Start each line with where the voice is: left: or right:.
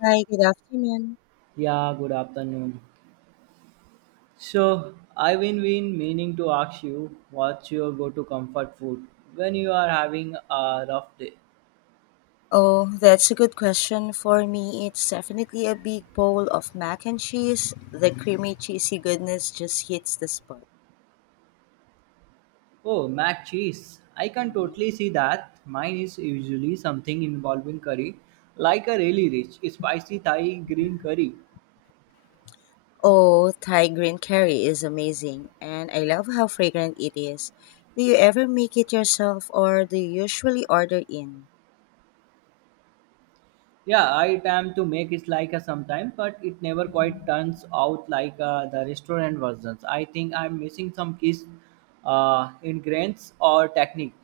left: Hi, good afternoon.
right: Yeah, good afternoon. So, I've been meaning to ask you what's your go to comfort food when you are having a rough day?
left: Oh, that's a good question. For me, it's definitely a big bowl of mac and cheese. The creamy, cheesy goodness just hits the spot.
right: Oh, mac cheese. I can
left: Hmm
right: totally see that. Mine is usually something involving curry, like a really rich, spicy Thai green curry.
left: Oh, Thai green curry is amazing, and I love how fragrant it is. Do you ever make it yourself or do you usually order in?
right: Yeah, I attempt to make it like a sometime, but it never quite turns out like the restaurant versions. I think I'm missing some keys ingredients or technique.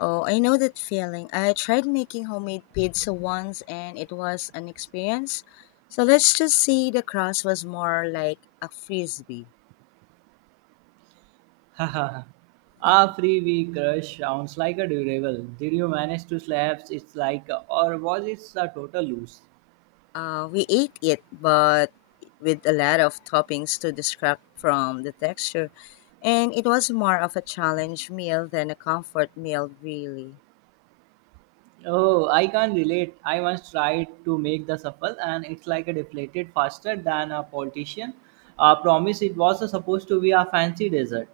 left: Oh, I know that feeling. I tried making homemade pizza once and it was an experience. So let's just say the crust was more like a frisbee.
right: A free week crush sounds like a durable. Did you manage to slap it's like, or was it a total lose?
left: We ate it, but with a lot of toppings to distract from the texture. And it was more of a challenge meal than a comfort meal, really.
right: Oh, I can't relate. I once tried to make the shuffle, and it's like a deflated faster than a politician. I promise it was a supposed to be a fancy dessert.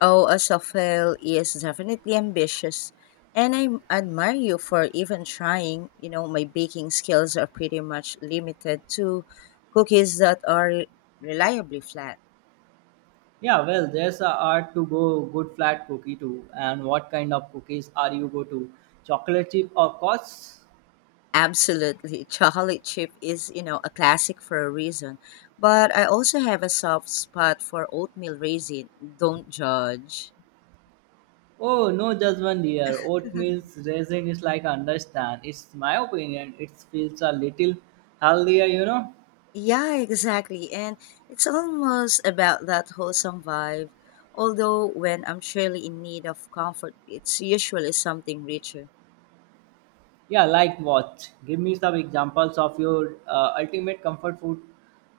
left: Oh, Asafel is definitely ambitious. And I admire you for even trying. My baking skills are pretty much limited to cookies that are reliably flat.
right: Yeah, well, there's a art to go good flat cookie too. And what kind of cookies are you go to? Chocolate chip or course?
left: Absolutely. Chocolate chip is, a classic for a reason. But I also have a soft spot for oatmeal raisin. Don't judge.
right: Oh, no, just one year. Oatmeal's raisin is like understand. It's my opinion. It feels a little healthier, you know.
left: Yeah, exactly. And it's almost about that wholesome vibe. Although when I'm truly in need of comfort, it's usually something richer.
right: Yeah, like what? Give me some examples of your ultimate comfort food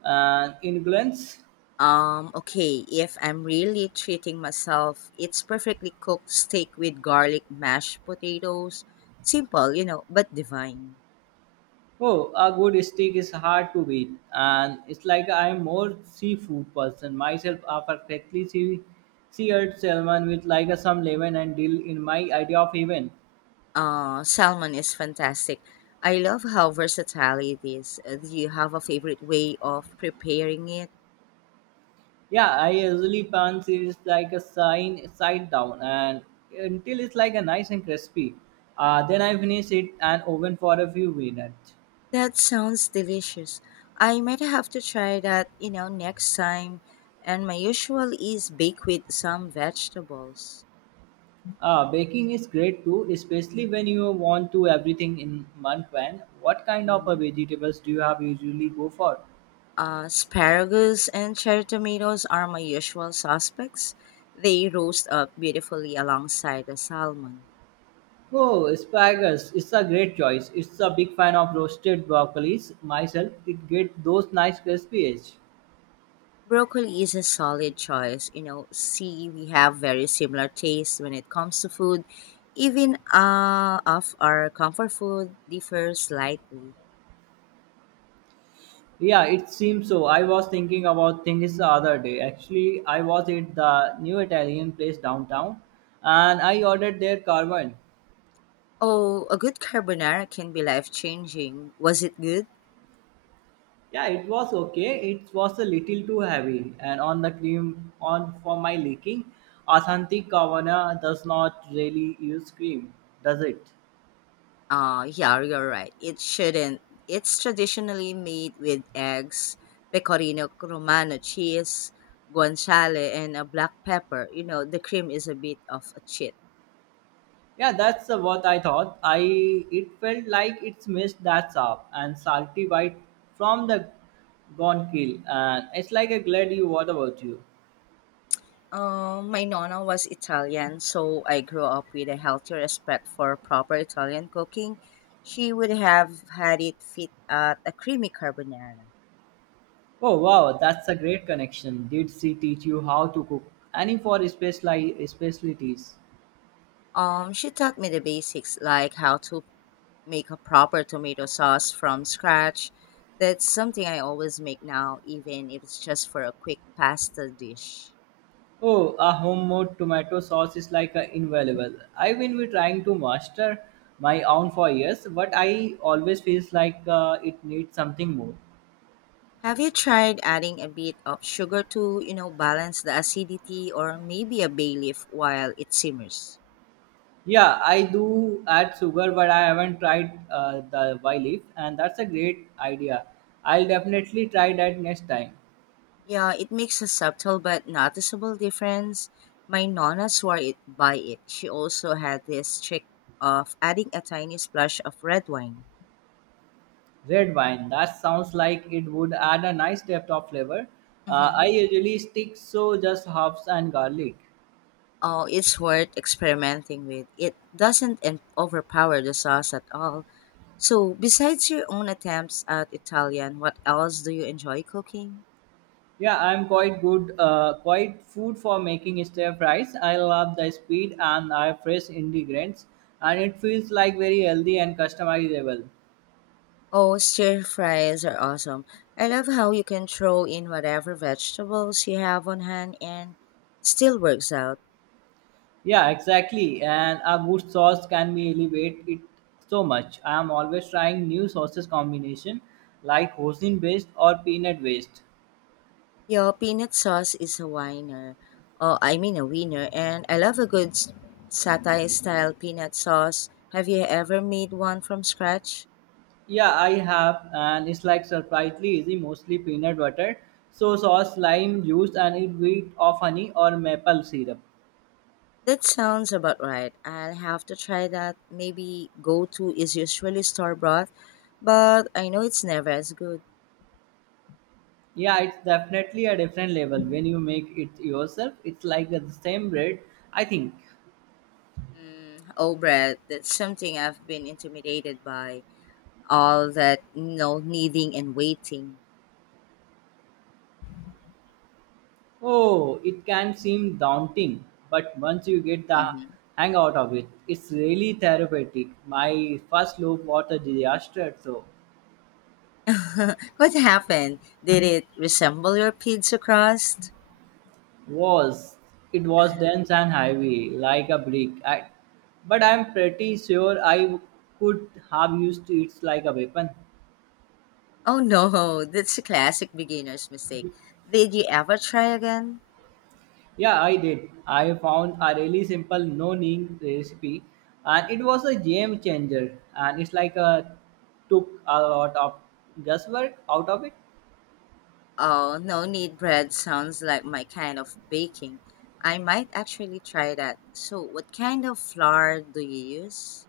right: and influence.
left: Okay, if I'm really treating myself, it's perfectly cooked steak with garlic mashed potatoes. Simple, but divine.
right: Oh, a good steak is hard to beat, and it's like I'm more seafood person myself. A perfectly sea seared salmon with like a, some lemon and dill in my idea of heaven.
left: Salmon is fantastic. I love how versatile it is. Do you have a favorite way of preparing it?
right: Yeah, I usually pan series like a sign side down and until it's like a nice and crispy. Then I finish it and oven for a few minutes.
left: That sounds delicious. I might have to try that next time. And my usual is bake with some vegetables.
right: Baking is great too, especially when you want to everything in one pan. What kind of a
left: Hmm
right: vegetables do you have usually go for?
left: Asparagus and cherry tomatoes are my usual suspects. They roast up beautifully alongside the salmon.
right: Oh, asparagus. It's a great choice. It's a big fan of roasted broccolis myself. It get those nice crispy edge.
left: Broccoli is a solid choice. See, we have very similar tastes when it comes to food. Even of our comfort food differs slightly.
right: Yeah, it seems so. I was thinking about things the other day. Actually, I was at the new Italian place downtown and I ordered their carbon.
left: Oh, a good carbonara can be life changing. Was it good?
right: Yeah, it was okay. It was a little too heavy and on the cream on for my liking. Asanti Kavana does not really use cream, does it?
left: Yeah, you're right. It shouldn't. It's traditionally made with eggs, pecorino romano cheese, guanciale, and a black pepper. The cream is a bit of a cheat.
right: Yeah, that's what I thought. I it felt like it's missed that up and salty bite from the gone kill and it's like a glad you what about you?
left: My nonna was Italian, so I grew up with a healthy respect for proper Italian cooking. She would have had it fit at a creamy carbonara.
right: Oh wow, that's a great connection. Did she teach you how to cook? Any for specialties?
left: She taught me the basics like how to make a proper tomato sauce from scratch. That's something I always make now, even if it's just for a quick pasta dish.
right: Oh, a homemade tomato sauce is like a invaluable. I will be trying to master my own for years, but I always feels like it needs something more.
left: Have you tried adding a bit of sugar to balance the acidity or maybe a bay leaf while it simmers?
right: Yeah, I do add sugar, but I haven't tried the Y leaf, and that's a great idea. I'll definitely try that next time.
left: Yeah, it makes a subtle but noticeable difference. My nonna swore it by it. She also had this trick of adding a tiny splash of red wine.
right: Red wine. That sounds like it would add a nice depth of flavor. I
left: Hmm
right: usually stick so just herbs and garlic.
left: Oh, it's worth experimenting with. It doesn't overpower the sauce at all. So, besides your own attempts at Italian, what else do you enjoy cooking?
right: Yeah, I'm quite good, quite food for making stir fries. I love the speed and I have fresh ingredients, and it feels like very healthy and customizable.
left: Oh, stir fries are awesome. I love how you can throw in whatever vegetables you have on hand and still works out.
right: Yeah, exactly. And a good sauce can be elevate it so much. I am always trying new sauces combination like hoisin based or peanut based.
left: Your peanut sauce is a winner. Oh, I mean a winner. And I love a good satay style peanut sauce. Have you ever made one from scratch?
right: Yeah, I have, and it's like surprisingly easy, mostly peanut butter, so sauce, lime juice, and a bit of honey or maple syrup.
left: That sounds about right. I'll have to try that. Maybe go to is usually store bought, but I know it's never as good.
right: Yeah, it's definitely a different level when you make it yourself. It's like the same bread, I think.
left: Mm, oh, bread. That's something I've been intimidated by. All that kneading and waiting.
right: Oh, it can seem daunting, but once you get the
left: Hmm
right: hang out of it, it's really therapeutic. My first loaf was a disaster, so.
left: What happened? Did it resemble your pizza crust?
right: Was it was dense and heavy like a brick I, but I'm pretty sure I could have used it like a weapon.
left: Oh no, that's a classic beginner's mistake. Did you ever try again?
right: Yeah, I did. I found a really simple no ning recipe, and it was a game changer, and it's like a took a lot of guesswork out of it.
left: Oh, no need bread sounds like my kind of baking. I might actually try that. So, what kind of flour do you use?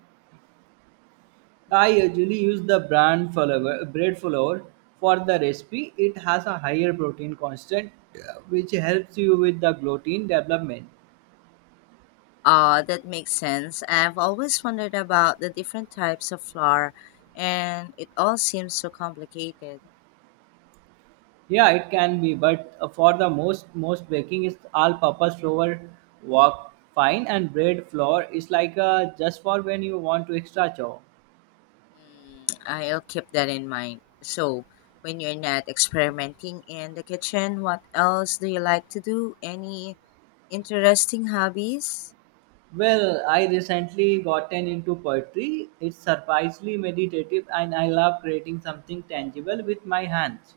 right: I usually use the brand flour bread flour for the recipe. It has a higher protein constant, which helps you with the gluten development.
left: Ah, that makes sense. I've always wondered about the different types of flour, and it all seems so complicated.
right: Yeah, it can be, but for the most baking is all-purpose flour, work fine, and bread flour is like just for when you want to extra chow.
left: Mm, I'll keep that in mind. So, when you're not experimenting in the kitchen, what else do you like to do? Any interesting hobbies?
right: Well, I recently gotten into poetry. It's surprisingly meditative, and I love creating something tangible with my hands.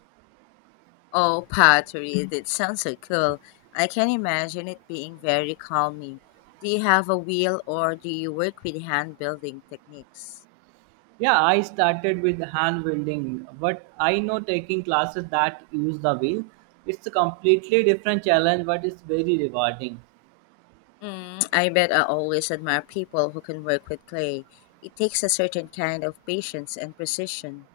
left: Oh, pottery. That sounds so cool. I can imagine it being very calming. Do you have a wheel or do you work with hand building techniques?
right: Yeah, I started with hand welding, but I know taking classes that use the wheel. It's a completely different challenge, but it's very rewarding.
left: Mm, I bet I always admire people who can work with clay. It takes a certain kind of patience and precision.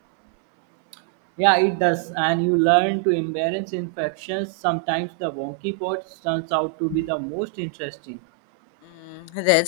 right: Yeah, it does, and you learn to embrace imperfections. Sometimes the wonky part turns out to be the most interesting.
left: Mm, that's